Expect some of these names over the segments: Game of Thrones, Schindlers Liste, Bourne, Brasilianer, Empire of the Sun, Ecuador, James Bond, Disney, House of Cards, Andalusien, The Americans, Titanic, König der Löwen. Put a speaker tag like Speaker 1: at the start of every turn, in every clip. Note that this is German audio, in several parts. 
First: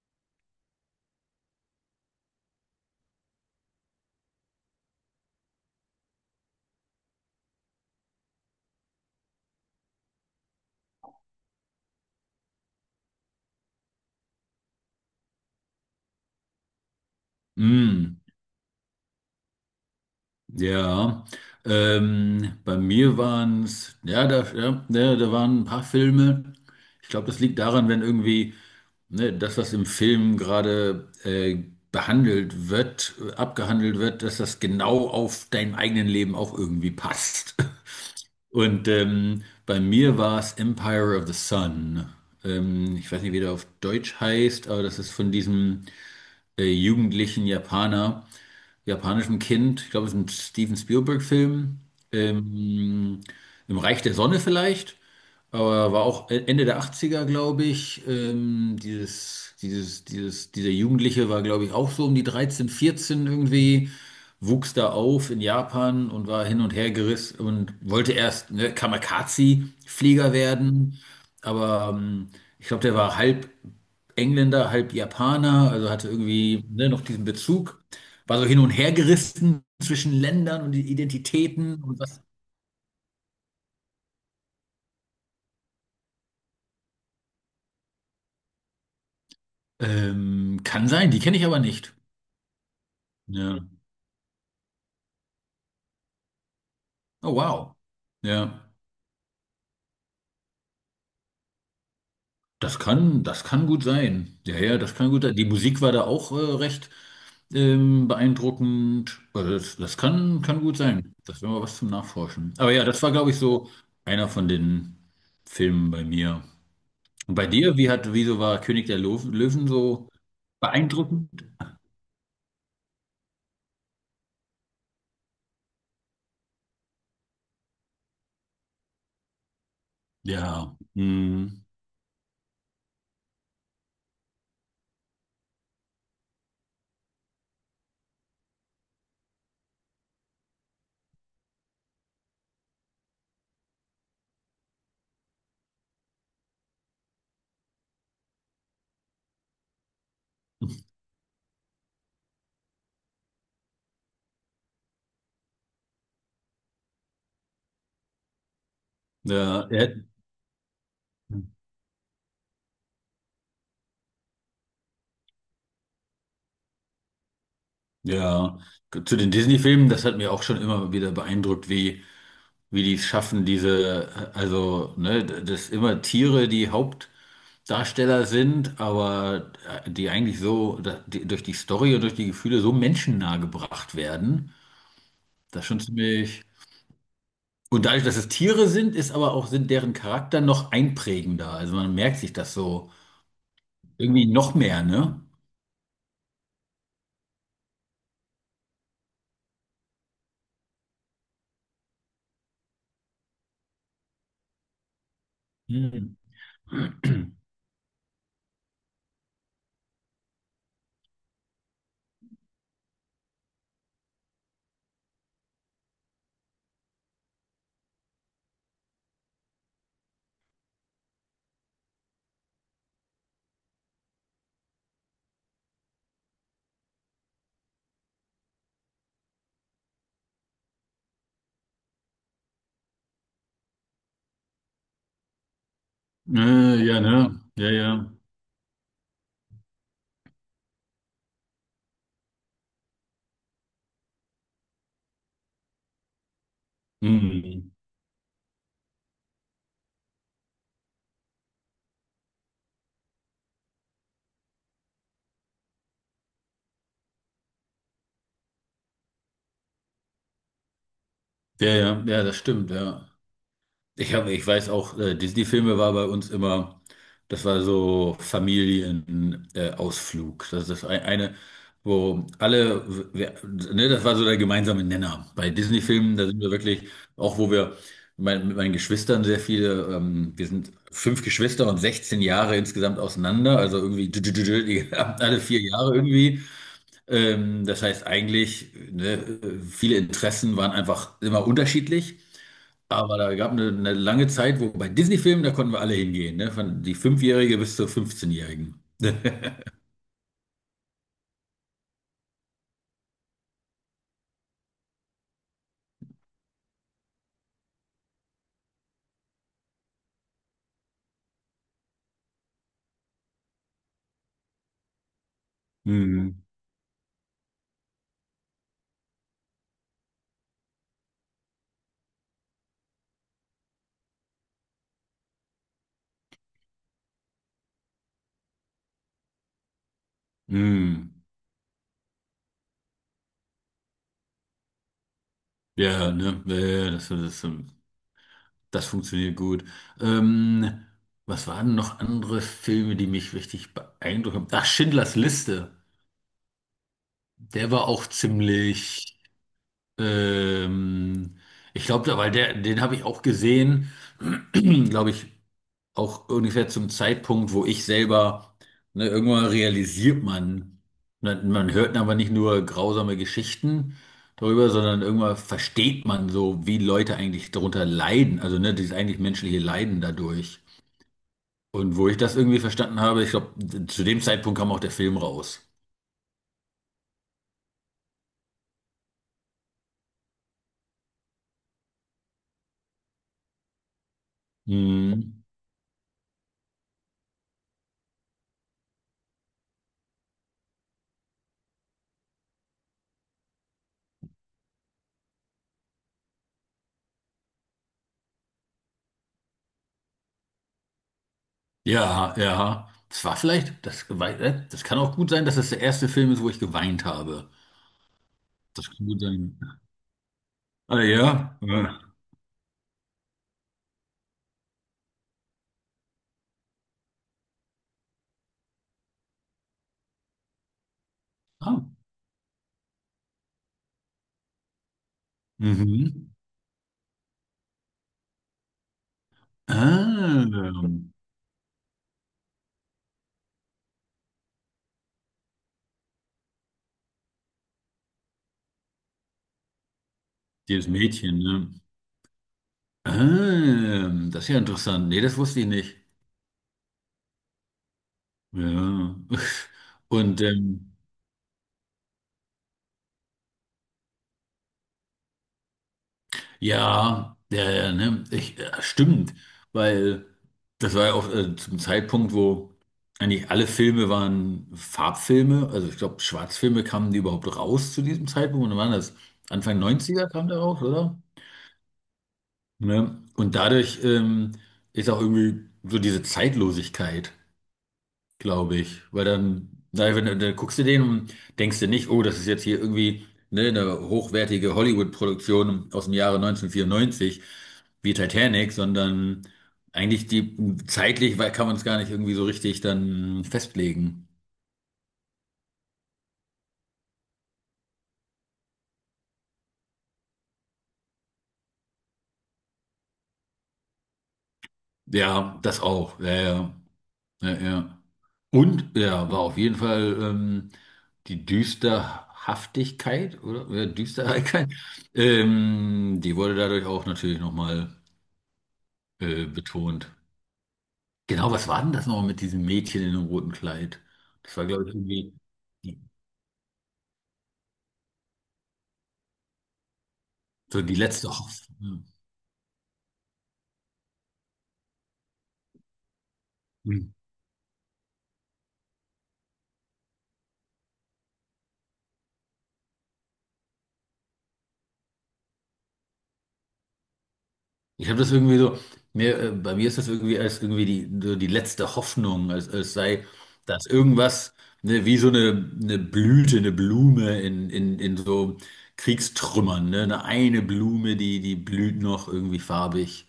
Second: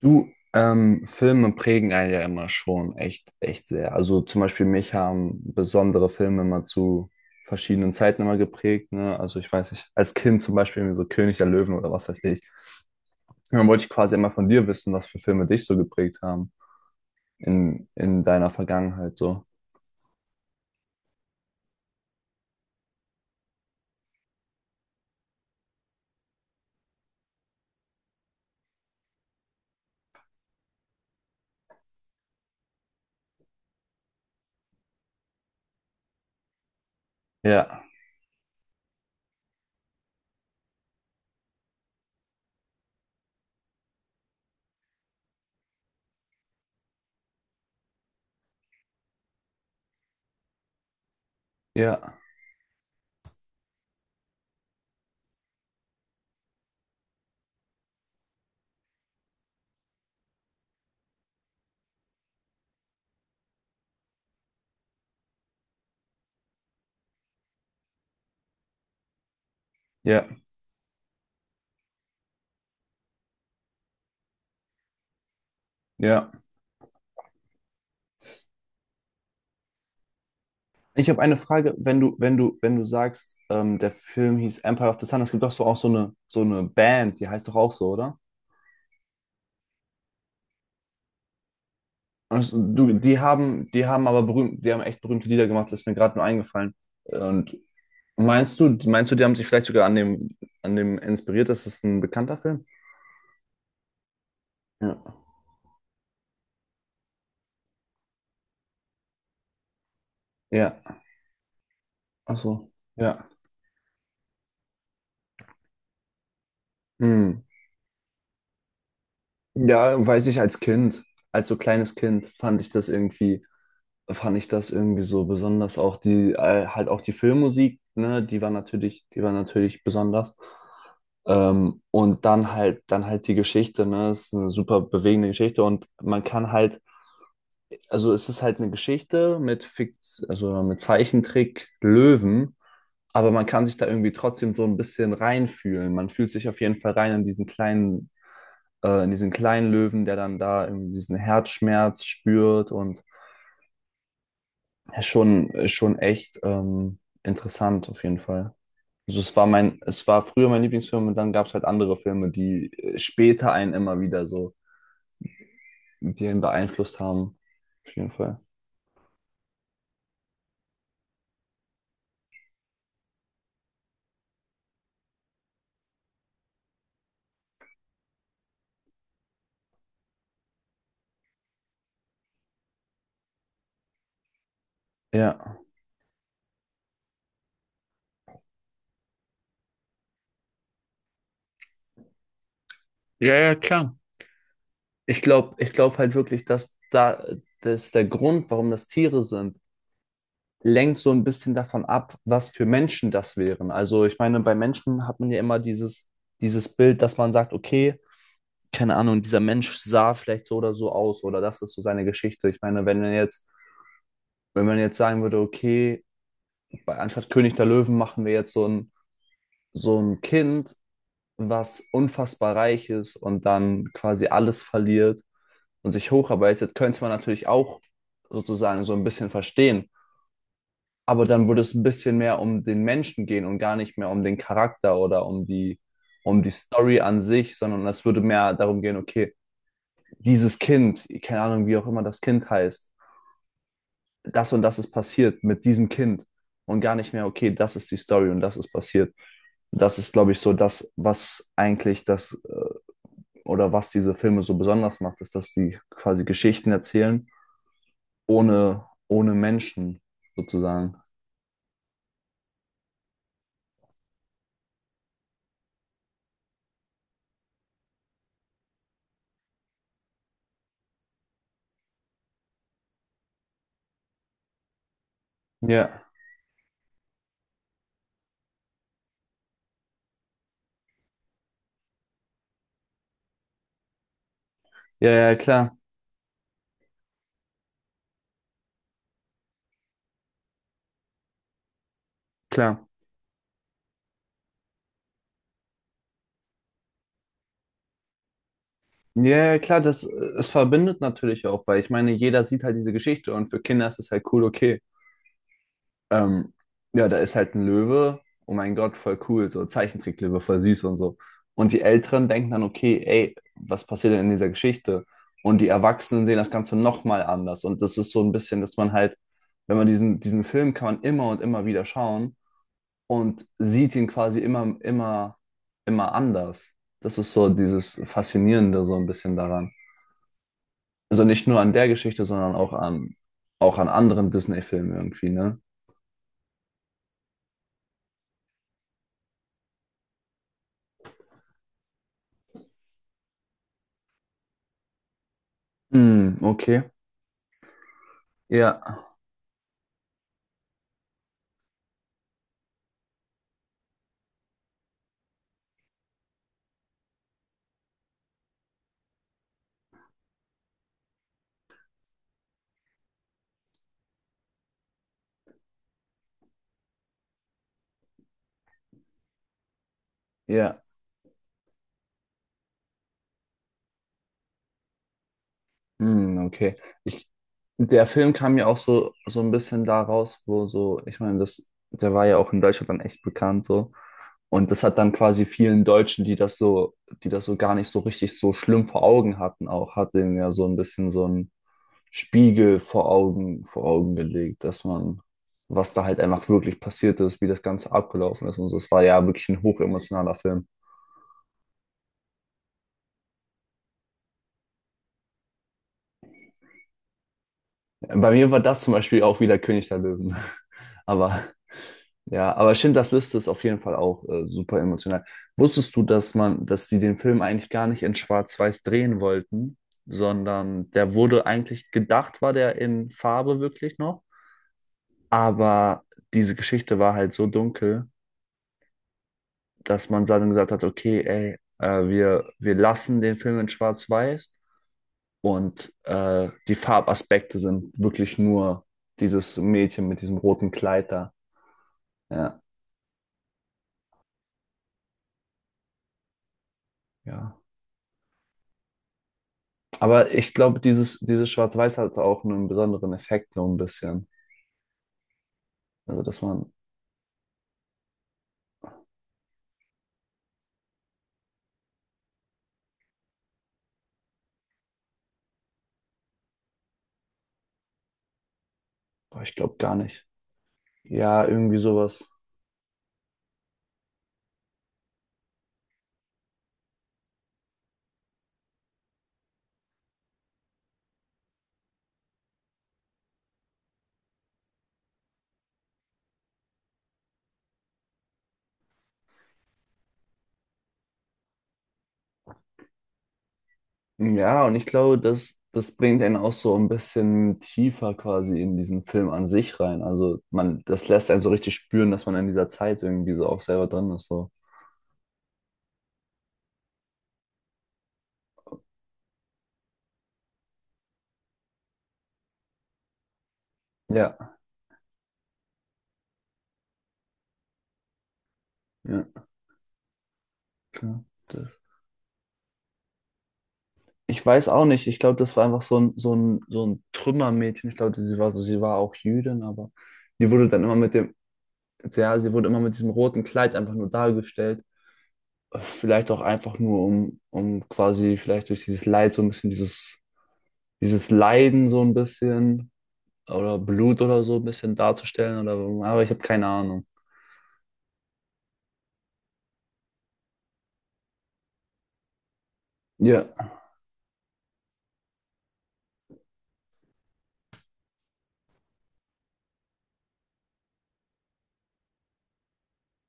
Speaker 1: Du, Filme prägen einen ja immer schon echt, echt sehr. Also zum Beispiel mich haben besondere Filme immer zu verschiedenen Zeiten immer geprägt, ne? Also ich weiß nicht, als Kind zum Beispiel irgendwie so König der Löwen oder was weiß ich. Und dann wollte ich quasi immer von dir wissen, was für Filme dich so geprägt haben in,
Speaker 2: Mm,
Speaker 1: in deiner Vergangenheit so.
Speaker 2: ja, bei mir waren es, ja, da, ja, da waren ein paar Filme. Ich glaube, das liegt daran, wenn irgendwie ne, das, was im Film gerade behandelt wird, abgehandelt wird, dass das genau auf dein eigenen Leben auch irgendwie passt.
Speaker 1: Ja,
Speaker 2: Und bei mir war es Empire of the Sun. Ich weiß nicht, wie der auf Deutsch heißt, aber das ist von diesem jugendlichen Japaner, japanischem Kind, ich glaube, es ist ein Steven Spielberg-Film,
Speaker 1: ja,
Speaker 2: ähm, im Reich der Sonne vielleicht, aber war auch Ende der 80er, glaube ich. Dieser Jugendliche war, glaube ich, auch so um die 13, 14 irgendwie, wuchs da auf in Japan und war hin und her gerissen und wollte erst ne,
Speaker 1: ja,
Speaker 2: Kamikaze-Flieger werden, aber ich glaube, der war halb Engländer, halb Japaner, also hatte
Speaker 1: ja.
Speaker 2: irgendwie ne, noch diesen Bezug, war so hin und her gerissen zwischen Ländern und
Speaker 1: Ich habe eine Frage,
Speaker 2: Identitäten
Speaker 1: wenn
Speaker 2: und
Speaker 1: du,
Speaker 2: was.
Speaker 1: wenn du, wenn du sagst, der Film hieß Empire of the Sun, es gibt doch so auch so eine Band, die heißt doch auch so, oder?
Speaker 2: Kann sein, die kenne ich aber nicht.
Speaker 1: Also, du, die
Speaker 2: Ja.
Speaker 1: haben, die haben aber berühmt, die haben echt berühmte Lieder gemacht, das ist mir gerade nur eingefallen.
Speaker 2: Oh
Speaker 1: Und
Speaker 2: wow.
Speaker 1: meinst
Speaker 2: Ja,
Speaker 1: du, meinst du, die haben sich vielleicht sogar an dem inspiriert? Das ist ein bekannter Film?
Speaker 2: das kann gut sein. Ja, ja, das kann
Speaker 1: Ja.
Speaker 2: gut sein. Die Musik war da auch recht beeindruckend. Also das kann gut
Speaker 1: Ja.
Speaker 2: sein. Das wäre mal was zum
Speaker 1: Ach
Speaker 2: Nachforschen.
Speaker 1: so.
Speaker 2: Aber ja, das war,
Speaker 1: Ja.
Speaker 2: glaube ich, so einer von den Filmen bei mir. Und
Speaker 1: Hm.
Speaker 2: bei dir, wieso war König der Löwen
Speaker 1: Ja,
Speaker 2: so
Speaker 1: weiß ich, als Kind,
Speaker 2: beeindruckend?
Speaker 1: als so kleines Kind fand ich das irgendwie, fand ich das irgendwie so besonders. Auch die, halt auch die Filmmusik, ne, die war natürlich besonders.
Speaker 2: Ja, hm,
Speaker 1: Und dann halt die Geschichte, ne, ist eine super bewegende Geschichte und man kann halt. Also es ist halt eine Geschichte mit Fikt, also mit Zeichentrick Löwen, aber man kann sich da irgendwie trotzdem so ein bisschen reinfühlen. Man fühlt sich auf jeden Fall rein in diesen kleinen Löwen, der dann da irgendwie diesen Herzschmerz spürt und ist schon echt interessant auf jeden Fall. Also es war
Speaker 2: ja,
Speaker 1: mein, es war früher mein Lieblingsfilm und dann gab es halt andere Filme, die später einen immer wieder so, die einen beeinflusst haben. Auf jeden Fall.
Speaker 2: ja, zu den Disney-Filmen, das hat mir auch schon immer wieder beeindruckt, wie die es schaffen, diese, also, ne, das immer Tiere, die Hauptdarsteller sind, aber die eigentlich so, die, durch die Story und durch die Gefühle so menschennah gebracht werden.
Speaker 1: Ja.
Speaker 2: Das ist schon ziemlich. Und dadurch, dass es Tiere sind, ist aber auch sind deren Charakter noch einprägender. Also man merkt sich das so
Speaker 1: Ja, ja, klar.
Speaker 2: irgendwie noch mehr, ne?
Speaker 1: Ich glaube halt wirklich, dass da, dass der Grund, warum das Tiere sind, lenkt so ein bisschen davon ab, was für Menschen das wären. Also ich meine, bei Menschen hat man ja immer dieses,
Speaker 2: Hm.
Speaker 1: dieses Bild, dass man sagt, okay, keine Ahnung, dieser Mensch sah vielleicht so oder so aus oder das ist so seine Geschichte. Ich meine, wenn man jetzt, wenn man jetzt sagen würde, okay, bei, anstatt König der Löwen machen wir jetzt so ein Kind, was unfassbar reich ist und dann quasi alles verliert und sich hocharbeitet, könnte man natürlich auch sozusagen so ein bisschen verstehen. Aber dann würde es ein bisschen mehr um den Menschen gehen und gar nicht mehr um den Charakter oder um die
Speaker 2: Äh,
Speaker 1: Story
Speaker 2: ja,
Speaker 1: an
Speaker 2: ne?
Speaker 1: sich,
Speaker 2: Ja,
Speaker 1: sondern es
Speaker 2: ja.
Speaker 1: würde mehr darum gehen, okay, dieses Kind, keine Ahnung, wie auch immer das Kind heißt, das und das ist passiert mit diesem Kind und gar nicht mehr, okay,
Speaker 2: Hm.
Speaker 1: das ist die Story und das ist passiert. Das ist, glaube ich, so das, was eigentlich das oder was diese Filme so besonders macht, ist, dass die quasi Geschichten erzählen ohne Menschen sozusagen.
Speaker 2: Ja, ja, ja, das stimmt, ja. Ich weiß auch, Disney-Filme war bei uns immer, das war so Familienausflug. Ausflug. Das ist ein, eine, wo alle, wer, ne, das war so der gemeinsame Nenner. Bei
Speaker 1: Ja,
Speaker 2: Disney-Filmen, da sind wir wirklich, auch wo wir mit meinen Geschwistern sehr viele. Wir sind fünf Geschwister und 16 Jahre insgesamt auseinander, also irgendwie die
Speaker 1: ja,
Speaker 2: haben
Speaker 1: ja,
Speaker 2: alle vier
Speaker 1: klar,
Speaker 2: Jahre irgendwie. Das heißt eigentlich, ne, viele Interessen waren einfach immer unterschiedlich.
Speaker 1: klar.
Speaker 2: Aber da gab eine lange Zeit, wo bei Disney-Filmen, da konnten wir alle hingehen, ne? Von die Fünfjährige bis zur fünfzehnjährigen
Speaker 1: Ja, ja, klar, das, es verbindet natürlich auch, weil ich meine, jeder sieht halt diese Geschichte und für Kinder ist es halt cool, okay. Ähm, ja, da ist halt ein Löwe, oh mein Gott, voll cool, so Zeichentricklöwe, voll süß und so. Und die Älteren denken dann, okay, ey, was passiert denn in dieser Geschichte? Und die Erwachsenen sehen
Speaker 2: Hm,
Speaker 1: das Ganze nochmal anders. Und das ist so ein bisschen, dass man halt, wenn man diesen Film kann man immer und immer wieder schauen und sieht ihn quasi immer, immer, immer anders. Das ist so dieses Faszinierende so ein bisschen daran.
Speaker 2: hm.
Speaker 1: Also nicht nur an der Geschichte, sondern auch an anderen Disney-Filmen irgendwie, ne?
Speaker 2: Ja, ne, ja, ja, das funktioniert gut. Ähm, was waren noch andere Filme, die mich richtig beeindruckt haben? Ach, Schindlers Liste.
Speaker 1: Hm, okay.
Speaker 2: Der war auch
Speaker 1: Ja,
Speaker 2: ziemlich, ähm, ich glaube, weil den habe ich auch gesehen, glaube ich, auch ungefähr zum Zeitpunkt, wo ich selber, ne, irgendwann realisiert man, hört aber nicht nur grausame Geschichten darüber, sondern irgendwann versteht man so, wie Leute eigentlich darunter leiden, also ne, dieses eigentlich menschliche Leiden dadurch.
Speaker 1: ja.
Speaker 2: Und wo ich das irgendwie verstanden habe, ich glaube, zu dem Zeitpunkt kam auch der Film raus.
Speaker 1: Hm, okay. Ich, der Film kam ja auch so, so ein bisschen da raus, wo so, ich meine, das, der war ja auch in Deutschland dann echt bekannt so. Und das hat dann
Speaker 2: Hm.
Speaker 1: quasi vielen Deutschen, die das so gar nicht so richtig so schlimm vor Augen hatten, auch, hat denen ja so ein bisschen so ein, Spiegel vor Augen gelegt, dass man, was da halt einfach wirklich passiert ist, wie das Ganze abgelaufen ist und so. Es war ja wirklich ein hochemotionaler Film.
Speaker 2: Ja, ja. Es war vielleicht, das kann auch gut sein, dass das der erste Film ist, wo ich geweint habe.
Speaker 1: Bei mir war das
Speaker 2: Das
Speaker 1: zum
Speaker 2: kann gut
Speaker 1: Beispiel auch
Speaker 2: sein.
Speaker 1: wieder König der Löwen.
Speaker 2: Ah,
Speaker 1: Aber
Speaker 2: ja. Ja.
Speaker 1: ja, aber Schindlers Liste ist auf jeden Fall auch super emotional. Wusstest du, dass man, dass die den Film eigentlich gar nicht in Schwarz-Weiß drehen wollten, sondern der wurde
Speaker 2: Ah.
Speaker 1: eigentlich gedacht, war der in Farbe wirklich noch? Aber
Speaker 2: Mhm.
Speaker 1: diese Geschichte war halt so dunkel, dass man dann gesagt hat,
Speaker 2: Ah,
Speaker 1: okay, ey, wir, wir lassen den Film in Schwarz-Weiß und die Farbaspekte sind wirklich nur dieses Mädchen mit diesem roten
Speaker 2: dieses
Speaker 1: Kleid da.
Speaker 2: Mädchen, ne?
Speaker 1: Ja,
Speaker 2: Ah, das ist ja interessant. Nee, das wusste ich nicht.
Speaker 1: ja.
Speaker 2: Ja.
Speaker 1: Aber
Speaker 2: Und
Speaker 1: ich glaube, dieses, dieses Schwarz-Weiß hat auch einen besonderen Effekt, so ein bisschen. Also, dass man,
Speaker 2: ja, ja, ja, ne? Ja, stimmt, weil das war ja auch zum Zeitpunkt, wo eigentlich alle Filme waren Farbfilme. Also ich glaube, Schwarzfilme kamen die überhaupt raus zu diesem Zeitpunkt. Und dann waren das?
Speaker 1: boah, ich glaube
Speaker 2: Anfang
Speaker 1: gar
Speaker 2: Neunziger
Speaker 1: nicht.
Speaker 2: er kam da raus, oder?
Speaker 1: Ja, irgendwie sowas.
Speaker 2: Ne? Und dadurch ist auch irgendwie so diese Zeitlosigkeit, glaube ich. Weil dann, na wenn, dann guckst du den und denkst dir nicht, oh, das ist jetzt hier irgendwie ne, eine hochwertige Hollywood-Produktion aus dem Jahre 1994 wie Titanic, sondern eigentlich die zeitlich, weil kann man es gar nicht irgendwie so richtig dann festlegen.
Speaker 1: Ja, und ich glaube, das, das bringt einen auch so ein bisschen tiefer quasi in diesen Film an sich rein. Also man, das lässt einen so richtig spüren, dass man in dieser Zeit irgendwie so auch selber drin ist. So.
Speaker 2: Ja, das auch. Ja, ja, ja, ja. Und ja, war auf jeden Fall die Düsterhaftigkeit oder ja,
Speaker 1: Ja,
Speaker 2: Düsterheit, die wurde dadurch auch natürlich nochmal
Speaker 1: ja,
Speaker 2: betont.
Speaker 1: klar.
Speaker 2: Genau,
Speaker 1: Das-
Speaker 2: was war denn das nochmal mit diesem Mädchen in dem roten Kleid?
Speaker 1: Ich
Speaker 2: Das war,
Speaker 1: weiß auch
Speaker 2: glaube ich,
Speaker 1: nicht. Ich
Speaker 2: irgendwie
Speaker 1: glaube, das war einfach so
Speaker 2: die,
Speaker 1: ein, so ein, so ein Trümmermädchen. Ich glaube, sie war so, sie war auch Jüdin, aber die wurde
Speaker 2: so
Speaker 1: dann
Speaker 2: die
Speaker 1: immer mit
Speaker 2: letzte
Speaker 1: dem,
Speaker 2: Hoffnung.
Speaker 1: ja, sie wurde immer mit diesem roten Kleid einfach nur dargestellt. Vielleicht auch einfach nur,
Speaker 2: Hm.
Speaker 1: um quasi vielleicht durch dieses Leid so ein bisschen dieses, dieses Leiden so ein bisschen oder Blut oder so ein bisschen darzustellen oder aber ich habe keine Ahnung.
Speaker 2: Ich habe das irgendwie so, bei mir ist das irgendwie als irgendwie so die letzte Hoffnung, als sei
Speaker 1: Ja,
Speaker 2: das irgendwas, ne, wie so eine Blüte, eine Blume in so Kriegstrümmern, ne? Eine Blume, die blüht noch irgendwie farbig.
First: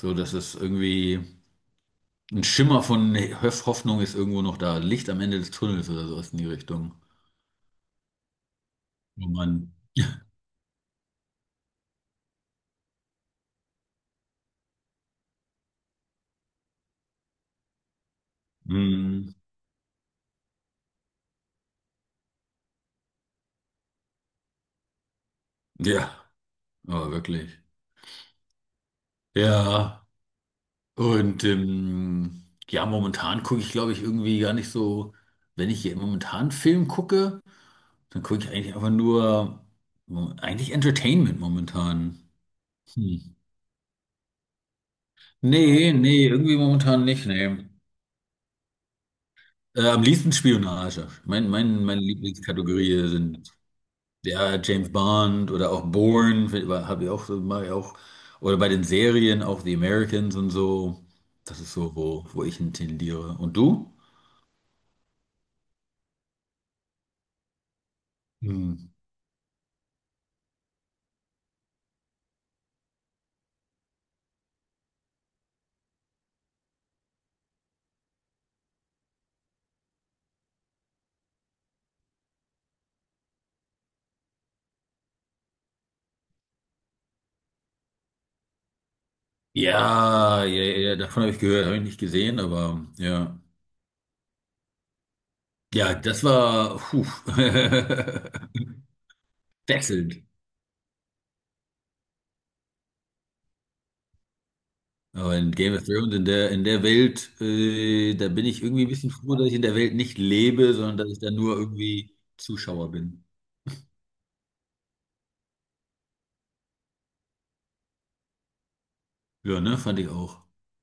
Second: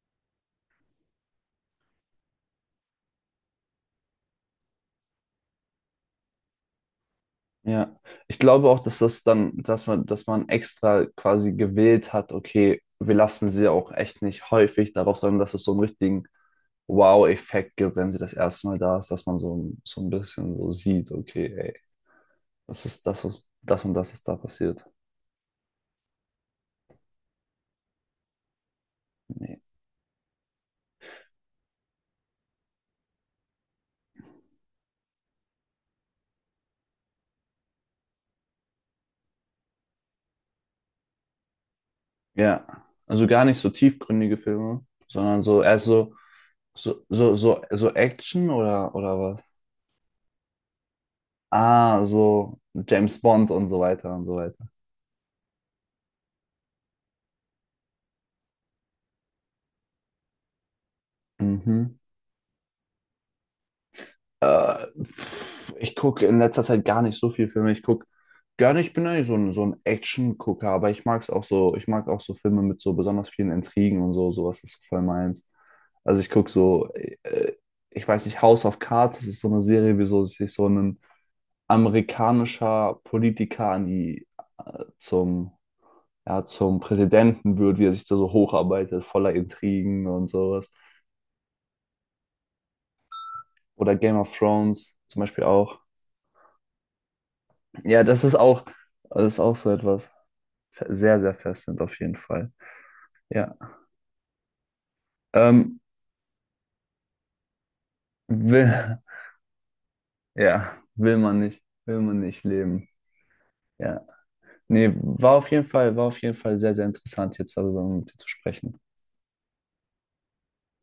Speaker 2: So, dass es irgendwie ein Schimmer von Hoffnung ist irgendwo noch da, Licht am Ende des Tunnels oder sowas in die Richtung.
Speaker 1: ja. Ich glaube auch, dass das
Speaker 2: Oh
Speaker 1: dann,
Speaker 2: Mann.
Speaker 1: dass man extra quasi gewählt hat, okay, wir lassen sie auch echt nicht häufig darauf, sondern dass es so einen richtigen Wow-Effekt gibt, wenn sie das erste Mal da ist, dass
Speaker 2: Hm,
Speaker 1: man so ein bisschen so sieht, okay, ey, das ist das, was, das und das ist da passiert.
Speaker 2: ja, aber wirklich.
Speaker 1: Nee.
Speaker 2: Ja, und ja, momentan gucke ich, glaube ich, irgendwie gar nicht so, wenn ich hier momentan Film gucke, dann gucke ich eigentlich einfach nur, eigentlich Entertainment momentan.
Speaker 1: Ja. Also
Speaker 2: Hm.
Speaker 1: gar nicht so tiefgründige Filme, sondern so erst
Speaker 2: Nee,
Speaker 1: so,
Speaker 2: nee, irgendwie momentan nicht, nee.
Speaker 1: so Action oder was?
Speaker 2: Am liebsten Spionage. Meine
Speaker 1: Ah, so
Speaker 2: Lieblingskategorie
Speaker 1: James Bond
Speaker 2: sind.
Speaker 1: und so weiter und so
Speaker 2: Ja,
Speaker 1: weiter.
Speaker 2: James Bond oder auch Bourne, habe ich auch so, mache ich auch. Oder bei den Serien, auch The Americans und so. Das ist so,
Speaker 1: Mhm.
Speaker 2: wo ich hin tendiere. Und du?
Speaker 1: Pff, ich gucke in letzter Zeit gar nicht so viel Filme. Ich gucke
Speaker 2: Hm.
Speaker 1: gerne, ich bin eigentlich so ein Action-Gucker, aber ich mag es auch so, ich mag auch so Filme mit so besonders vielen Intrigen und so, sowas ist so voll meins. Also ich gucke so, äh, ich weiß nicht, House of Cards, das ist so eine Serie, wieso sich so ein amerikanischer Politiker an die zum, ja, zum Präsidenten wird, wie er sich da so hocharbeitet, voller Intrigen und
Speaker 2: Ja, ja,
Speaker 1: sowas.
Speaker 2: ja, davon habe ich gehört, habe ich nicht gesehen, aber ja.
Speaker 1: Oder Game of Thrones zum Beispiel auch.
Speaker 2: Ja, das war puh,
Speaker 1: Ja, das ist auch so etwas
Speaker 2: wechselnd.
Speaker 1: sehr, sehr fesselnd auf jeden Fall. Ja.
Speaker 2: Aber in Game
Speaker 1: Ähm,
Speaker 2: of Thrones, in der Welt, da bin ich irgendwie ein
Speaker 1: will,
Speaker 2: bisschen froh, dass ich in der Welt nicht lebe,
Speaker 1: ja,
Speaker 2: sondern dass ich da nur
Speaker 1: will
Speaker 2: irgendwie
Speaker 1: man nicht leben.
Speaker 2: Zuschauer bin.
Speaker 1: Ja. Nee, war auf jeden Fall, war auf jeden Fall sehr, sehr interessant, jetzt darüber mit dir zu sprechen.
Speaker 2: Ja, ne, fand ich auch.